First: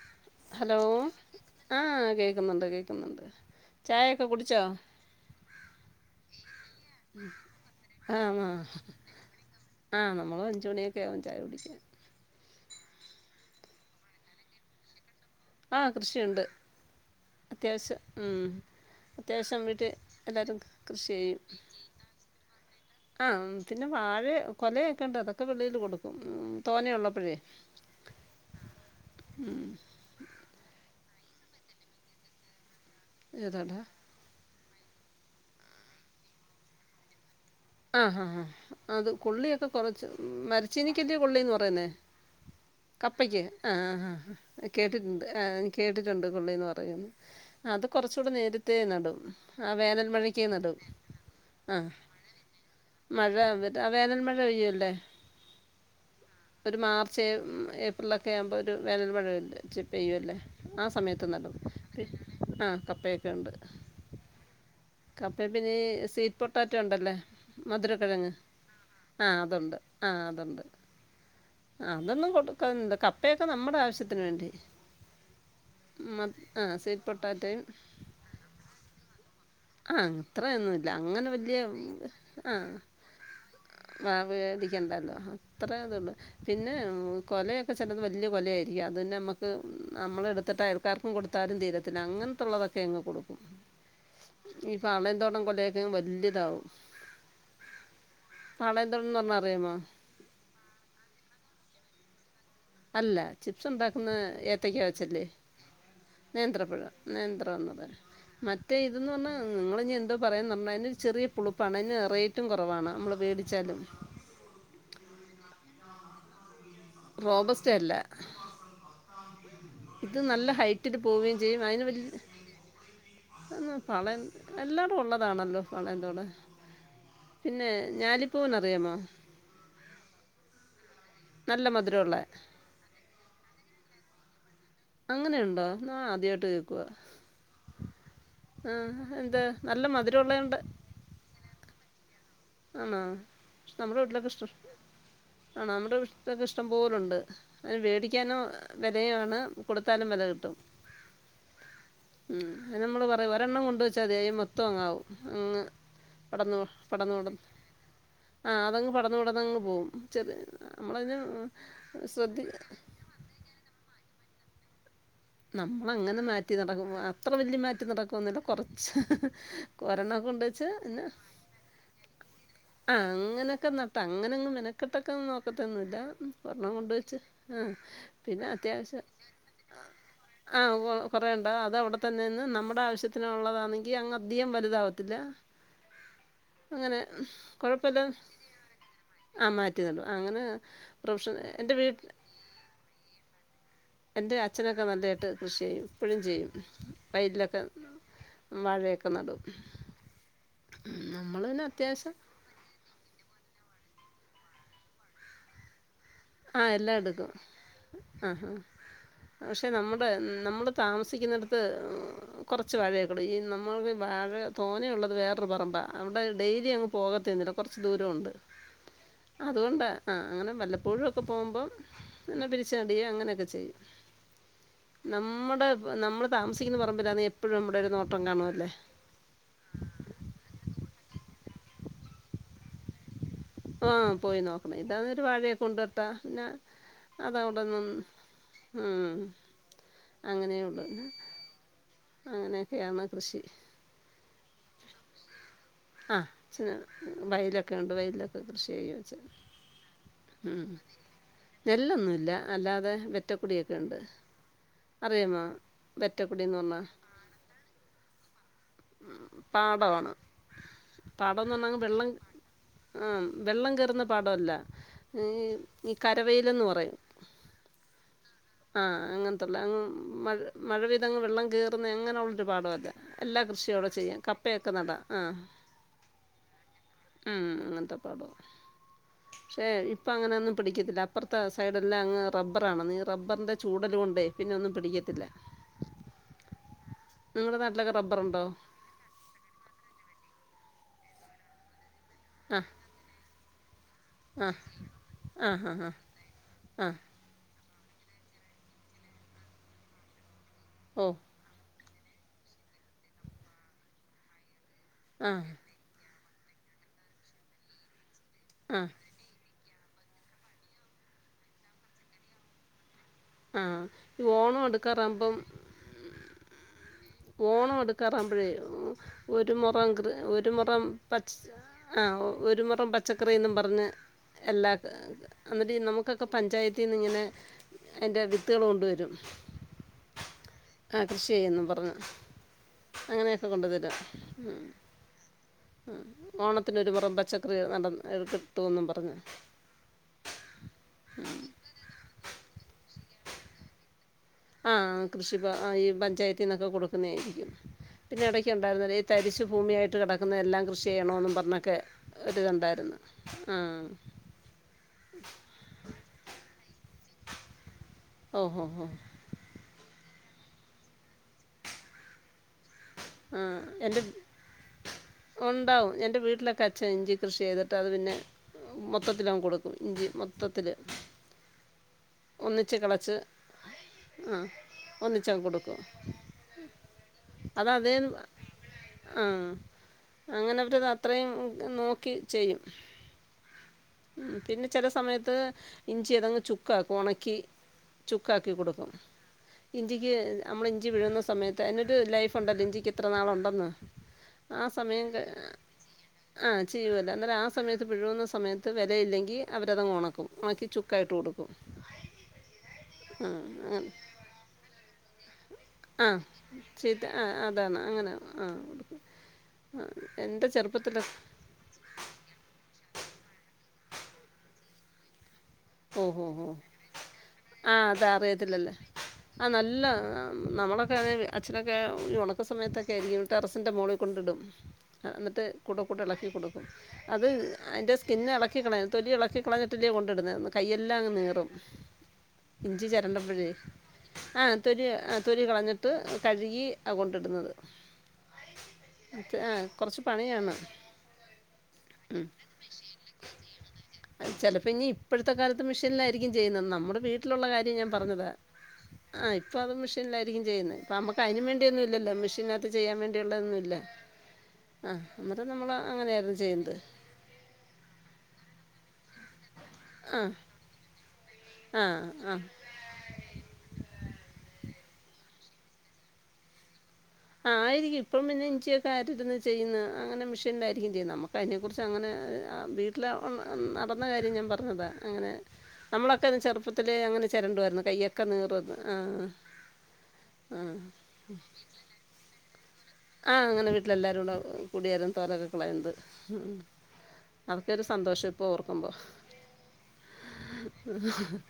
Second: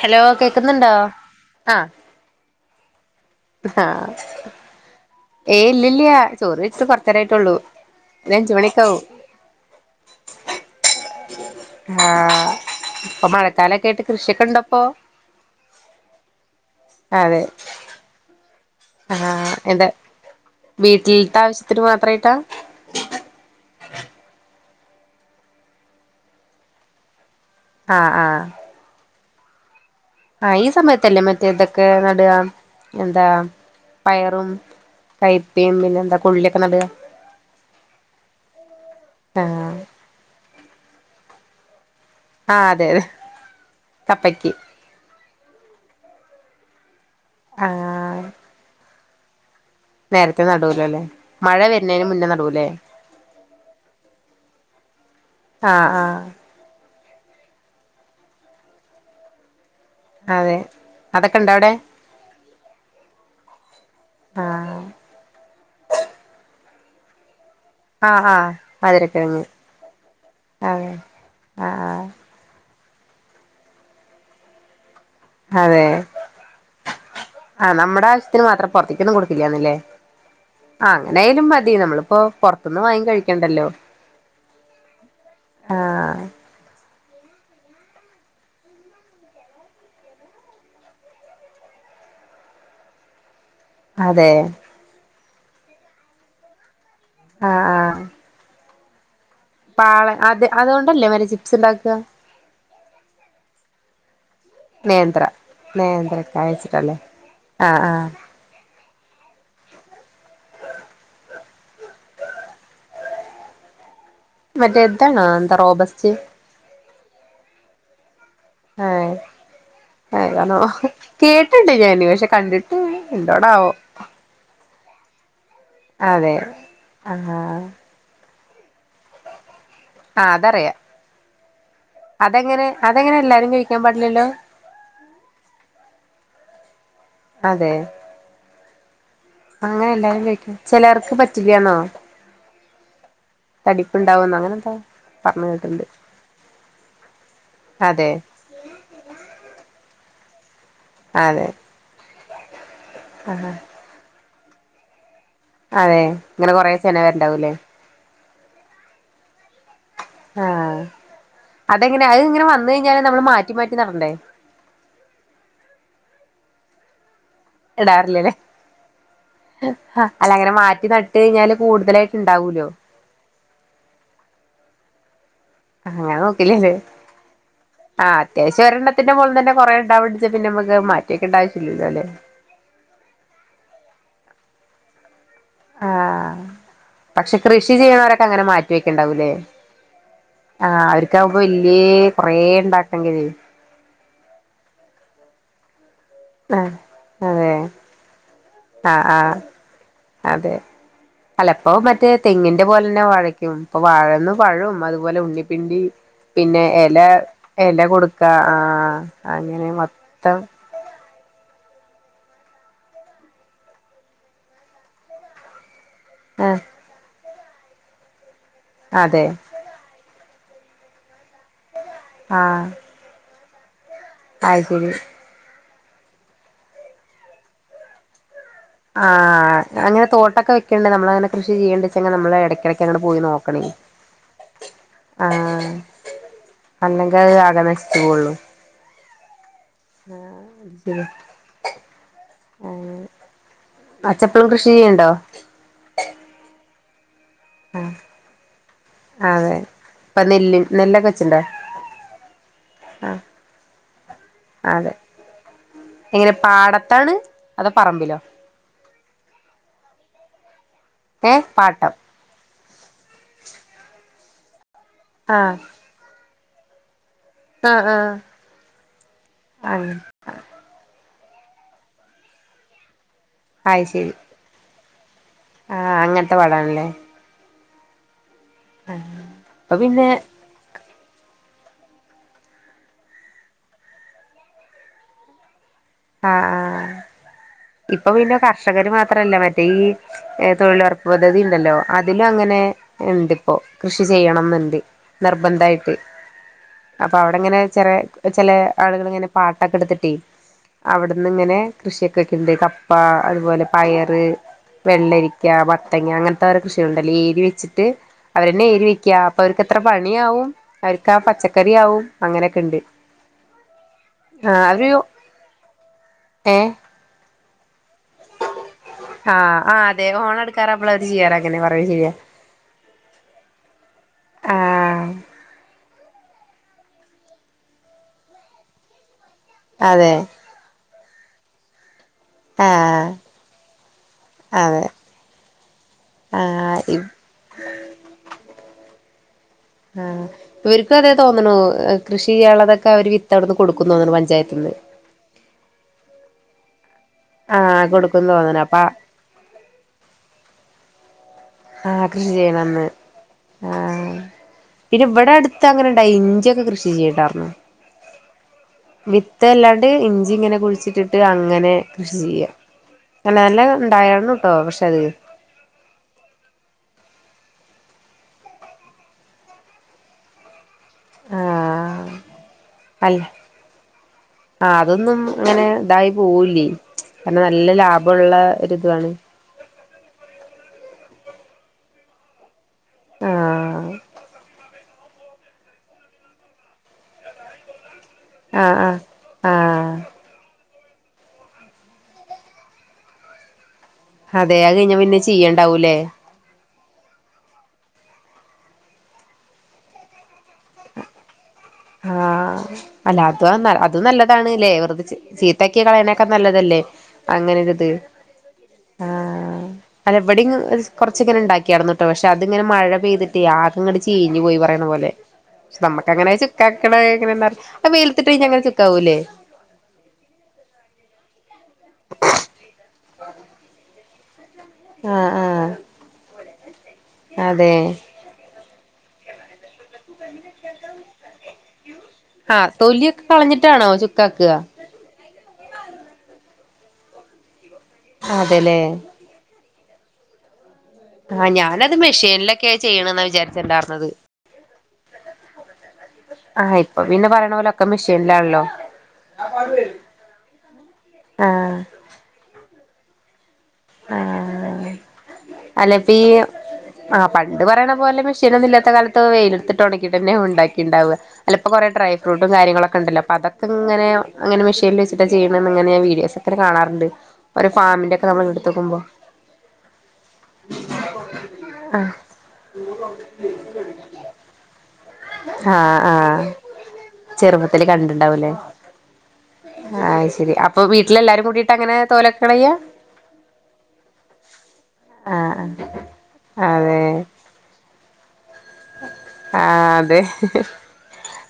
Hello hello കേക്കുന്നുണ്ടോ ആ കേക്കുന്നുണ്ട് കേക്കുന്നുണ്ട് ഹ ചായയൊക്കെ കുടിച്ചോ ഏയ്‌ ഇല്ലല്ല ചോറയ്ച്ച് കുറച്ചേനേരം ആയിട്ടൊള്ളും ഇഞ്ഞി ആഹ് അഞ്ചു ആഹ് മണി ഒക്കെ ആകും ആഹ് നമ്മള് അഞ്ച് മണിയൊക്കെ ആകും ചായ കുടിക്കാൻ ആ ഇപ്പൊ മഴക്കാലം കേട്ട് കൃഷി ഒക്കെ ഇണ്ടപ്പോ ആ കൃഷി ഉണ്ട് അത്യാവശ്യം ഉം ആ അത്യാവശ്യം എന്ത്‌ വീട്ടിൽ എല്ലാവരും കൃഷി ചെയ്യും വീട്ടിൽത്ത ആവിശ്യത്തിന് മാത്ര ആയിട്ടാ ആഹ് പിന്നെ വാഴേ കൊലയൊക്കെ ണ്ട് അതൊക്കെ കൊണ്ടോയി ഇണ്ട് കൊടുക്കും തോന ഉള്ളപ്പോയെ ആ ആ ഉം ആ ഈ സമയത്തല്ലേ മറ്റേ ഇതൊക്കെ നട എന്താ ഏതാടാ പയറും കൈപ്പേം പിന്നെന്താ കൊള്ളി ഒക്കെ നട ആ അ ആ അത് കൊള്ളിയൊക്കെ ആഹ് കുറച്ച് മ ചീനിക്കല്ലേ കൊള്ളിന്ന് പറയുന്നേ ആഹ് അതെ അതെ കപ്പക്ക് ആ ആ ആ കപ്പയ്ക്ക് ത് കേട്ടിട്ടുണ്ട് ആ ആ കേട്ടിട്ടുണ്ട് കൊള്ളിന്ന് പറയു അത് ആഹ് കുറച്ചൂടെ നേരത്തെ നടും ആ വേനൽ നേരത്തെ മഴയ്ക്ക് നടും നടൂല ല്ലേ മഴ ആ വര്ന്നെയിന് മുന്ന നടും മഴ അവര് ആ വേനൽ മഴ പെയ്യൂലെ ആഹ് ആഹ് ഒരു മാ ചേർന്ന് ഏപ്രിലൊക്കെ ആവുമ്പോ ഒരു വേനൽ മഴയുണ്ട് പെയ്യു ല്ലേ അതെ ആ സമയത്ത് അതൊക്കെ ഇണ്ടോ നടും അവിടെ ആ കപ്പ യൊക്കെ ഉണ്ട് ആഹ് കപ്പയ് പിന്നെ ഈ സീപ്പർ താറ്റ് കണ്ടല്ലേ മധുര ആഹ് കിഴങ് ആഹ് ആ മധുരക്കിഴങ്ങ് അതുണ്ട് ആ അതുണ്ട് അതെ ആഹ് അതൊന്നും കൊടുക്കാൻ കപ്പ യൊക്കെ നമ്മുടെ ആവിശ്യത്തിന് വേണ്ടി അതെ മ ആ സ്വീറ്റ് പൊട്ടാറ്റോയും ആ നമ്മുടെ ആവിശ്യത്തിന് മാത്രം പൊർത്തേക്കൊന്നും കൊടുക്കില്ലാന്ന് ആ അത്രയൊന്നും ഇല്ല അങ്ങനെ വല്ല്യ മതി നമ്മളിപ്പോ ആ പുറത്തുന്ന് വാങ്ങി കഴിക്കണ്ടല്ലോ വാവ് വേദിക്കണ്ടല്ലോ അത്രതൊള്ള് ആഹ് പിന്നെ കൊല യൊക്കെ ചിലത് വല്ല്യ കൊല ആയിരിക്കും അതന്നെ നമ്മക്ക് നമ്മള് എടുത്തിട്ട് അയൽക്കാർക്കും കൊടുത്താലും തീരത്തില്ല അങ്ങൻത്തുള്ളതൊക്കെ അങ്ങ് കൊടുക്കും അതെ ഈ പാളയൻതോട കൊലയൊക്കെ അങ്ങ് വല്ല്യതാവും ആ ആ നാളെ എന്താന്ന് റഞ്ഞാൽ പാളെ അതെ അതോണ്ടല്ലേ വര് ചിപ്സ് ഉണ്ടാക്ക അല്ല ചിപ്സ് ഉണ്ടാക്കുന്ന ഏത്തയ്ക്ക വെച്ചല്ലേ നേന്ത്ര നേന്ത്രക്കായ നേന്ത്രപ്പഴ വെച്ചിട്ടല്ലേ നേന്ത്രം ന്ന് ആഹ് റയുന്ന ആഹ് മറ്റേ ഇതെന്ന് പറഞ്ഞാൽ നിങ്ങൾ ഇനി എന്തോ പറയെന്ന് പറഞ്ഞാൽ അതിന് ചെറിയ പുളുപ്പാണ് അതിന് റേറ്റും കുറവാണ് നമ്മള് മേടിച്ചാലും മറ്റേ താണാ എന്താ റോബസ്റ്റ് റോബസ്റ്റ അല്ല ആ ഇത് നല്ല കണോ ഹൈറ്റിൽ പോവുകയും ചെയ്യും കേട്ടിണ്ട് അതിന് ഞാന് വലിയ പക്ഷേ കണ്ടിട്ട് എന്തോടാവോ അന്ന് പളയൻ എല്ലായിടും ഉള്ളതാണല്ലോ പളയൻ്റെ കൂടെ അതെ ആ [unintelligible] റിയാമോ ആ അതറിയാം മധുരമുള്ള അതെങ്ങനെ അതെങ്ങനെ എല്ലാരും ചോയിക്ക ഞാൻ പാടില്ലല്ലോ അങ്ങനെയുണ്ടോ നാ ആദ്യമായിട്ട് കേൾക്കുവാ അതെ എന്ത് നല്ല അങ്ങനെ എല്ലാരും ചോയ്ക്കാം മധുരമുള്ളതുണ്ട് ചിലർക്ക് പറ്റില്ലെന്നോ ആണോ നമ്മുടെ വീട്ടിലൊക്കെ ഇഷ്ടം അങ്ങനെന്തോ പറഞ്ഞു ആണോ കേട്ടിണ്ട് നമ്മുടെ വീട്ടിലൊക്കെ ഇഷ്ടംപോലുണ്ട് അന് അതെ വേടിക്കാനോ വിലയാണ് കൊടു സ്ഥലം വില കിട്ടും അതെ ഉം അയിന് നമ്മള് പറയും ആഹ് ഒരെണ്ണം കൊണ്ട് വച്ചാൽ അയ്മ തോങ്ങൗ അതെ ഇങ്ങനെ കൊരെ പടന്ന് ചെനവരുണ്ടാവൂല്ലേ ആ അതങ്ങ് പടന്ന് പടന്ന് അങ്ങ് പോകും ആ അതെങ്ങനെ അത് ശ്രദ്ധി ഇങ്ങനെ വന്ന കഴിഞ്ഞാല് നമ്മള് മാറ്റി മാറ്റി നടണ്ടേ നമ്മഅങ്ങനെ മാറ്റി നടക്കുമ അത്ര വലിയ മാറ്റി ഇടാറില്ലല്ലേ നടക്കുവന്നില്ല കൊറച്ച് ആ കൊരണ്ണൊക്കെ അല്ല കൊണ്ട് അങ്ങനെ വച്ച് മാറ്റി പിന്ന നട്ട് കഴിഞ്ഞാല് കൂടുതലായിട്ട് ഇണ്ടാവൂലോ ആ അങ്ങനെയൊക്കെ നട്ട അങ്ങനെങ്ങ് മെനക്കെട്ട [unintelligible] പക്കത്തൊന്നുംല്ല അങ്ങനെ ഒർണം നോക്കില്ലല്ലേ കൊണ്ട് വെച്ച് ആ ആഹ് പിന്നെ അത്യാവശ്യം ഒരെണ്ണത്തിന്റെ മോളിൽ തന്നെ കൊറേ ഉണ്ടാവണ്ട്ച്ച പിന്നെ ആ നമുക്ക് കൊ മാറ്റിവെക്കേണ്ട കൊറേണ്ട അത് ആവശ്യല്ലല്ലോ അവിടെ അല്ലേ തന്നെന്ന് നമ്മുടെ ആവശ്യത്തിന് ഉള്ളതാണെങ്കി അങ്ങ് അധികം വലുതാവത്തില്ല ആ അങ്ങനെ പക്ഷേ കൃഷി കുഴപ്പമില്ല ചെയ്യണവരൊക്കെ അങ്ങനെ മാറ്റി വെക്ക്ണ്ടാവൂല്ലേ ആ മാറ്റി നടും അങ്ങനെ ആ പ്രൊഫഷൻ അവർക്കാവുമ്പോ എൻ്റെ വല്ല്യേ വീട്ടിൽ കൊറേ ഉണ്ടാക്കെങ്കിൽ എന്റെ അച്ഛനൊക്കെ നല്ല ട്ട് കൃഷി ചെയ്യും ഇപ്പോഴും ചെയ്യും ആ അതെ വയലിലൊക്കെ ആ വാഴയൊക്കെ ആ നടും അതെ നമ്മൾ പിന്നെ അല്ലപ്പോ മറ്റേ അത്യാവശ്യം തെങ്ങിന്റെ പോലെന്നെ വാഴക്കും അപ്പൊ വാഴന്ന് പഴവും അതുപോലെ ഉണ്ണിപ്പിണ്ടി ആ പിന്നെ എല്ലാം എല എടുക്കും എല കൊടുക്ക ആ അങ്ങനെ മൊത്തം സിക്കുന്നിടത്ത് കുറച്ച് വാഴയൊക്കെള്ളു ഈ നമ്മൾക്ക് വാഴ തോനേ ഉള്ളത് വേറൊരു പറമ്പാണ് അവിടെ ആഹ് ഡെയിലി അങ്ങ് പോകത് [unintelligible] കുറച്ച് ദൂരോണ്ട് അതെ അതുകൊണ്ട ആ അങ്ങനെ വല്ലപ്പോഴും പ്പ പോകുമ്പോം ആഹ് [unintelligible] ച്ചടിയ അങ്ങനെയൊക്കെ ശെരി അത് ശരി നമ്മുടെ നമ്മൾ താമിക്കുന്നപറമ്പിലാന്നെഎപ്പോഴും നമ്മുടെ ഒരു നോട്ടം കാണുഅല്ലോ ആഹ അങ്ങനെ തോട്ടൊക്കെ വെക്കണ്ടെനമ്മ നമ്മളങ്ങനെ കൃഷിചെയ്യേണ്ടെച്ച നമ്മളേടക്കെടക്കങ്ങട്ട് പോയി നോ ആ പോയി നോക്കണം ഇതതേരുവാഴയെ ആഹ് കൊണ്ടുനട്ടാ പിന്നെ അല്ലെങ്കിൽ അത് ആകെ അതവിടന്ന് നശിച്ചു പോവുള്ളൂ അങ്ങനെയുള്ളു ശരി അങ്ങനെയൊക്കെയാണ് കൃഷി യിപ്പ കൃഷി ചെയ്യണ്ടോ ആ ച വയലൊക്കെ ആ ഉണ്ട് വയലിലൊക്കെ കൃഷി ചെയ്യുഅച്ഛൻ അതെ ഇപ്പൊ നെല്ല് ഉം നെല്ലൊക്കെ വെച്ചിണ്ടോ നെല്ലൊന്നുല്ല അല്ലാതെ ആ വെറ്റക്കുടിയോക്കെ ഉണ്ട് അതെ അറിയമോ എങ്ങനെ വെററക്കുടന്ന് പറഞ്ഞാ പാടത്താണ് അതോ പറമ്പിലോ ഉം പാടാണ് ഏ പാടംന്നർഞ പാട്ടം വെള്ളം ആ വെള്ളം കേറുന്ന പാടൊല്ല ഈ ക ഒറ്റവെയിലെന്ന് പറയും ആഹ് ആഹ ആ അങ്ങൻത്തുള്ള അങ്‌ മഴ മഴ വ ങ് വള്ളം കേറുന്നെ അങ്ങനെയുള്ളൊരു പാടവല്ല എല്ലാ കൃഷിയവിടെ ചെയ്യാം കപ്പയൊക്കെ നടാ ആഹ് ആഹ അങ്ങൻത്തെ പാടാണല്ലേ ഉം അങ്ങൻത്തെ പാടം ക്ഷേ അപ്പൊ പിന്നെ ഇപ്പൊ അങ്ങനൊന്നും പിടിക്കത്തില്ല അ പ്പർത്തെ സൈഡ് എല്ലാം അങ് റബ്ബറാണ് നീർ റബ്ബർന്റെ ചൂടല് കൊണ്ടെ പിന്നെ ഒന്നും പിടിക്കത്തില്ല ആ ആ നിങ്ങളുടെ നാട്ടിലൊക്കെ ഇപ്പൊ പിന്നെ റബ്ബറുണ്ടോ കർഷകര് മാത്രല്ല മറ്റേ ഈ എ തൊഴിലൊറപ്പ് പദ്ധതിണ്ടല്ലോ അതിലും അങ്ങനെ ആഹ് ഇണ്ട് ഒ കൃഷി ആഹ് ചെയ്യണന്നുണ്ട് ആഹ് നിർബന്ധയിട്ട് ആഹ് ആഹ് ആഹ് അപ്പൊ അവിടെങ്ങനെ ചെറ ചെലെ ആളുകൾ ഇങ്ങനെ പാട്ടം ഒക്കെ എടുത്തിട്ടെ ഓ അവിടുന്ന് ഇങ്ങനെ കൃഷിയൊക്കെ വിക്ക്ൻണ്ട്. കപ്പ അതുപോലെ പയറ് വെള്ളരിക്ക, ആഹ് വത്തങ്ങ അങ്ങ [unintelligible] കൃഷിയുണ്ടല്ലേ ഏതി വെച്ചിട്ട് അവരന്നെ ആഹ് ഏരിവെക്കുക അപ്പൊ അവർക്ക് അത്ര പണിയാവും അവർക്ക് ആ പച്ചക്കറി ആവും അങ്ങനെയൊക്കെണ്ട് ആഹ് ഈ ഓണം അടുക്കാറാകുമ്പം ഏഹ് ഓണം അടു അടുക്കാറാവുമ്പോഴേ ആ ആ അതെ ഹോൺ ഒരു അടക്കാറാവുമ്പോൾ അവര് ചെയ്യാറ് അങ്ങനെ പറയും ശരിയാ മുറം പച്ചക്കറിയെന്നും പറഞ്ഞ് എല്ലാ ആ എന്നിട്ട് നമുക്കൊക്കെ പഞ്ചായത്തിന്നിങ്ങനെ അതിൻ്റെ വിത്തുകൾ കൊണ്ടുവരും അതെ ആ കൃഷി ചെയ്യെന്നും പറഞ്ഞു ആ [inaudible] അങ്ങനെയൊക്കെ കൊണ്ടു തരാം അതെ ഓണത്തിനൊരു ആ മുറം പച് [unintelligible] അത് കിട്ടുവെന്നും പറഞ്ഞ് ആഹ് ഇവർക്കും അതെ തോന്നണു കൃഷി ചെയ്യാനുള്ളതൊക്കെ അവർക്ക് അവിടുന്ന് കൊടുക്കുന്നുന്ന് പൻ ആഹ് കൃഷിഭ ഈ പ ഞ്ചായത്തീന്ന് ഒക്കെ കൊടു ആഹ് കൊടുക്കുന്ന് തോന്നണു അപ്പ ഇതിനിടക്കുണ്ടായിരുന്നല്ലോ ഈ തരിശ് ഭൂമി ആയിട്ട് കിടക്കുന്നതെല്ലാം കൃഷി വേണോന്ന് ആഹ് കൃഷി ചെയ്യണമെന്ന് ആ പിന്നെ ഇവിടെ അടുത്ത് അങ്ങനെ ഉണ്ടായി ഇഞ്ചിയൊക്കെ കൃഷി ചെയ്യട്ടാന്ന് ഓഹോ ഇത് ഇഞ്ചി ഇങ്ങനെ കുഴിച്ചിട്ടട്ട് അങ്ങനെ കൃഷി ചെയ്യാ നല്ല ആ നല്ല എൻ്റെ ഉണ്ടായിരുന്നു ട്ടോ പക്ഷേ അതില് ഉണ്ടാവും എൻ്റെ വീട്ടിലൊക്കെ ഇഞ്ചി കൃഷി ചെയ്തിട്ട് അത് പിന്നെ മൊത്തത്തിൽ അങ്ങ് കൊടുക്കും ഇഞ്ചി മൊത്തത്തില് കിളച്ച് ആഹ് ആ അതൊന്നും ഒന്നിച്ചങ്ങ് ഇങ്ങനെ കൊടുക്കും ഇതായി പോവില്ലേ കാരണം നല്ല ലാഭം ആഹ് [unintelligible] പറയും നോക്കി ചെയ്യും ആഹ് ഉ പിന്നെ ചില സമയത്ത് ഇഞ്ചി തെങ്ങ് ചുക്ക ഉണക്കി ചുക്കാക്കി ആഹ് കൊടുക്കും ആഹ് ആഹ് ഇചിക്ക് നമ്മൾ ജ വീഴുന്ന സയത്ത് എന്നൊരു ലൈഫുണ്ടല്ലെഞ്ചി- എത്ര നാള ഉണ്ടന്ന് അതെ ആ അത് കഴിഞ്ഞ സമയം പിന്നെ ചെയ്യണ്ടാവൂലേ ആ ചെയ്യുവല്ലേ അന്നേരം ആ സമയത്ത് പിഴുന്ന സമയത്ത് അത്തിനു വിലയില്ലെങ്കിൽ അവര അത്ങ് ഉണക്കും ഉണക്കി ചുക്കായിട്ട് കൊടുക്കും ആഹ അല്ല ആ അങ്ങ അതും നല്ലതാണ്ല്ലേ വെറതെ ചീത്താക്കിയ ആ കളയണൊക്കെ നല്ലതല്ലേ ചീത്ത ആ അങ്ങനെ അതാണ് അങ്ങനെ ആ കൊടുക്കും ആ ഇവിടെ എൻ്റെ ഇങ്ങനെ ചെറുപ്പത്തിലൊ കൊറച്ചങ്ങനെ ഉണ്ടാക്കിന്നട്ടോ പക്ഷെ അതിങ്ങനെ മഴ പെയ്തിട്ട അങ്ങ് ചീഞ്ഞഞ് പോയി പറയണ പോലെ പക്ഷെ ഓ നമ്മക്കങ്ങനെ ഹോഹോ ചുക്കാക്കണ എങ്ങനെന്ന ആഹ അത് അതാ വെയിലത്തിട്ട് കഴിഞ്ഞാ അങ്ങനെ അറിയത്തില്ലല്ലേ ചുക്കാവൂല്ലേ ആ നല്ല നമ്മളൊക്കെ [inaudible] അച്ഛനൊക്കെ ഉണക്ക സമയത്തൊക്കെ ഇരിക്ക ടെറസിൻ്റെ മോളിലൊക്കെ കൊണ്ടിടും ആഹ് എന്നിട്ട് ആഹ് കൂടെ കൂടെ ഇളക്കി കൊടുക്കും അത് അതെ അതിൻ്റെ സ്കിന്ന ഇളക്കിക്കണ തോലി ഇളക്കി കളഞ്ഞിട്ടു അല്ലിയോ കൊണ്ടിടുന്നത് കൈ എല്ലാം അങ്ങ് നീറും ആഹ് ഇഞ്ചി തൊലിയൊക്കെ ചരണ്ടപ്പോഴേ കളഞ്ഞിട്ടാണോ ആ ചുക്കാക്കുക കളഞ്ഞിട്ട് കഴുകി കൊണ്ടിടുന്നത് അതെ അല്ലെ കൊറച്ച് പണിയാണ് ആഹ ഞാനത് മെഷീനിലൊക്കെയ ചെയ്യണ എന്നാ വിചാരിച്ചണ്ടായിർന്നത് അത് ചിലപ്പോൾ ഇനി ഇപ്പോഴത്തെ കാലത്ത് മെഷീനിലായിരിക്കും ചെയ്യുന്നത് നമ്മുടെ പിന്നെ വീട്ടിലുള്ള പറയണ പോലെ കാര്യം ഒക്കെ ഞാൻ പറഞ്ഞതാണ് മെഷീനിലാണല്ലോ ആ ഇപ്പൾ അത് മെഷീനിലായിരിക്കും ചെയ്യുന്നത് ഇപ്പോം നമുക്ക് അതിനന് ആഹ് വേണ്ടിയൊന്നും ഇല്ലല്ലോ മെഷീനകത്ത് ചെയ്യാൻ വേണ്ടിയുള്ളതന്ന ആ അല്ലങ്കിൽ അങ്ങനെയായിരുന്നു ചെയ്യുന്നത് പണ്ട് പറയണ പോലെ മെഷീനൊന്നുമല്ലാത്ത കാലത്ത് വെയിലത്ത് ഇട്ട് ആ ഉണക്കിയിട്ട്ന്നെ ഉണ്ടാക്കി ഉണ്ടാവുക അതിപ്പോൾ ആ കുറെേ ഡ്രൈ ആ ഫ്രൂട്ടും കാര്യങ്ങളൊക്കെ ഉണ്ടല്ലോ അപ്പ അതക്കെ ഇങ്ങനെ അങ്ങെ മെഷീൽ വച്ചിട്ട് ചെയണ എന്ന്ങ്ങനെഞാ വീഡോ ഒക്കെ കാണാുണ്ട് ആയിരിക്കും ഇപ്പം പിന്നെ ഇഞ്ചി - ആവിശ്യത്തിന് ചെയ്യുന്നത് അങ്ങനെ മെഷീനിലായിരിക്കും ചെയ്യുന്നത് നമുക്ക അതിനെക്കുറിച്ച് അങ്ങനെ ആഹ് വീട്ടിൽ നടന്ന കാര്യം ഞാൻ അറിഞ്ഞതാ പറഞ്ഞതാ അങ്ങനെ ആഹ നമ്മളൊക്കെ ആഹ ചെറുപ്പത്തിലേ അങ്ങനെ ചുരണ്ടുമായിരുന്നു ചെറുപ്പത്തില്ൽ കയ്യൊക്കെ കണ്ടിണ്ടാവൂല്ലേ നീറുന്നു ആ ആഹ് ശരി ആ അപ്പൊ വീട്ടില എല്ലാരും കൂടിീട്ട് അങ്ങനെ തോല- കടയ [unintelligible] ആഹ് അങ്ങനെ വീട്ടില എല്ലാരും കൂടെ കുടിയോരം തോരൊക്കെ ആഹ് കുളയുന്നത് അതൊക്കെ ഒരു സന്തോഷം ഇപ്പോ ഓർക്കുമ്പോ ആ അതെ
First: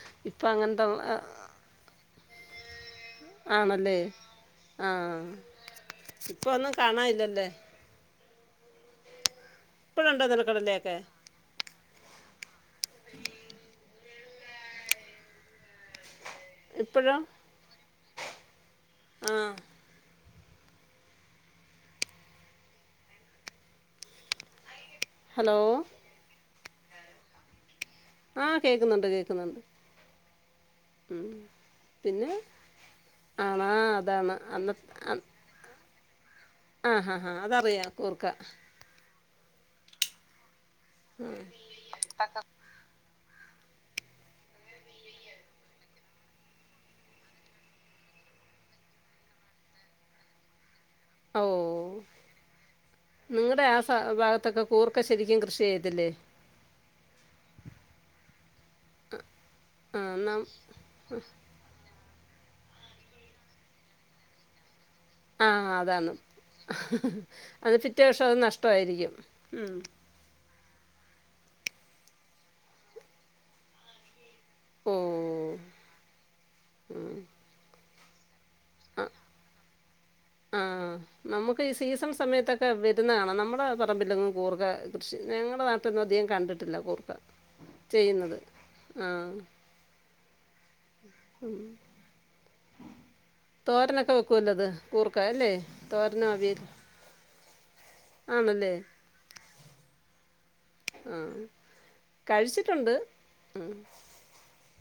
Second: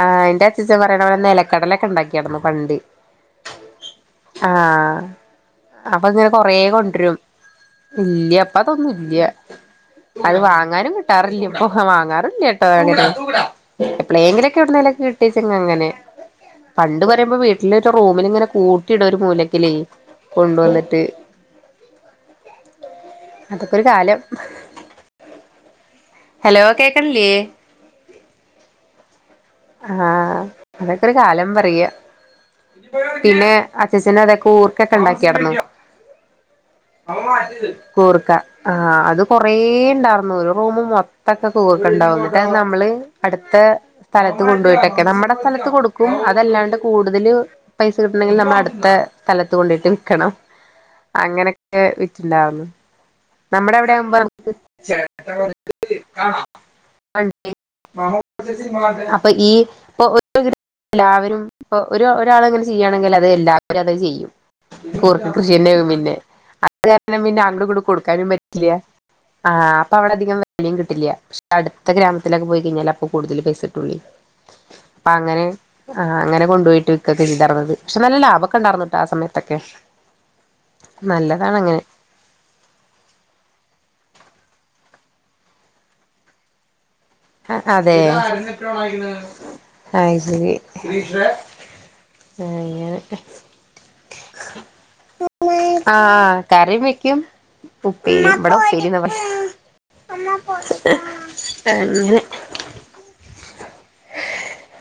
ആ എന്റെ ഇപ്പൊ അച്ചച്ചൻ അങ്ങനത്തെ പറയണടെെ നിലക്കടലൊക്കെ ഉണ്ടാക്കിന്നു പണ്ട് ആണല്ലേ ആഹ ആഹ് അപ്പൊ ഇങ്ങനെ ഇപ്പൊ കൊറ ഒന്നും കൊണ്ടരും കാണാനില്ലല്ലേ ഇല്ലപ്പ അതൊന്നുമില്ല ഇപ്പഴുണ്ടോ അത് വാങ്ങാനും നിലക്കടലയൊക്കെ കിട്ടാറില്ലേ ഇപ്പൊ വാങ്ങാറില്ല [unintelligible] പ് എങ്കിലൊക്കെ എവിടേലൊക്കെ കിട്ടച്ചെ അങ്ങനെ പണ്ട് ഇപ്പഴോ പറയുമ്പോ വീട്ടിലരു റൂമിലിങ്ങനെ കൂട്ടിട ഒരു ആഹ് മൂലക്കലെ കൊണ്ടുവന്നിട്ട് അതൊക്കെരു കാലം ഹലോ ഹലോ കേക്കണല്ല്യേ ആഹ് കേൾക്കുന്നുണ്ട് കേൾക്കുന്നുണ്ട് ആ അതൊക്കെ ഒരു ഉം കാലം പറയ പിന്നെ പിന്നെ ആണാ അച്ചച്ചന അതാണ് അതൊക്കെ അന്ന ഊർക്കൊക്കെ ഉണ്ടാക്കിന്നു ആഹ് ഹാ ഹാ അതറിയാം കൂർക്ക കൂർക ആഹ അത് കൊറേ ഉണ്ടായിർന്ന പോല മൊത്തൊക്കെ കൂർക്ക ഉണ്ടാവുന്നു അന്നിട്ടു അത് നമ്മള് അടുത്ത..... സ്ഥലത്ത് കൊണ്ടുപോയിട്ടൊക്കെ നമ്മുടെ സ്ഥലത്ത് കൊടുക്കും അതല്ലാണ്ട് കൂടുതൽ പൈസ കിട്ടണെങ്കിൽ നമ്മ അടുത്ത സ്ഥലത്ത് കൊണ്ടയിട്ട് വിക്കണം ഓ അങ്ങനൊക്കെ വിറ്റുണ്ടാവു നിങ്ങളുടെ നമ്മുടെ ആ സ- എവിടെയാകുമ്പോമുക്ക് ഭാഗത്തൊക്കെ കൂർക്ക ശരിക്കും കൃഷി ചെയ്തില്ലേ അപ്പൊ ഈ ആഹ് ന ഇപ്പ്ര എല്ലാവരും ഒരാളെ ചെയ്യയാണെങ്കിൽ അത് എല്ലാവരും അത് ചെയ്യും കൂർക്ക ആ കൃഷി തന്നെയാവും അതാണ്. പിന്നെ അാഅതുകാരണം അത് അങ്ങട്ട്കൂടി പിറ്റേ വർഷം കൊടുക്കും അത് ട്ടില്ല നഷ്ടമായിരിക്കും. ആ അപ്പൊ അവിടെ അധികം കിട്ടില്ല അടുത്ത ഗ്രാമത്തിൽ പൊയ്ക്കഴിഞ്ഞാൽ അപ്പൊ കൂടുതൽ ബസ് കിട്ടുള്ളു അങ്ങനെ ഓഹ്! അങ്ങനെ കൊണ്ടോയിട്ട് വികായ്യ്കാരം ല്ലെ ശേ നല്ല ലാഭം ഇണ്ടാരുന്നോട്ടാ അ ആ സമയത്തൊക്കെ ആ നല്ലതാണ് നമുക്ക് അങ്ങനെ സീസൺ സമയത്തൊക്കെ.... ട്ട് ന്നാണ് ഞങ്ങളെ പറമ്പിൽ കൂർക്ക കൃഷി ഞങ്ങടെ നാട്ടില് അധികം കണ്ടിട്ടില്ല കൂർക്ക അ അതെ ചെയ്യുന്നത്. ആ. അയ്ശരി. ദീഷേ തോരനൊക്കെ വെക്ക്വല്ലോത് കൂർക്ക, അല്ലേ തോരനു ആഹ് അവിയൽ, കറിയും വെക്കും ഉപ്പേരി ഇവിടെ ആണല്ലേ? ഉപ്പേരിന്നാ പറയാ [unintelligible] കഴിച്ചിട്ടൊണ്ട് ഉം.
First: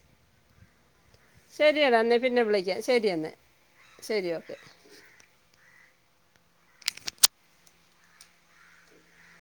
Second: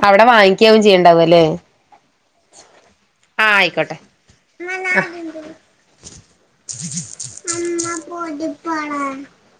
അവിടെ വാങ്ങിയ്‌ക്കാവും ചെയ്യണ ശരിയടാന്നെ. പിന്നെ വിളിക്ക. ശരി എന്ന ആഹ് ആയിക്കോട്ടെ ശരി ഓക്കെ. [inaudible]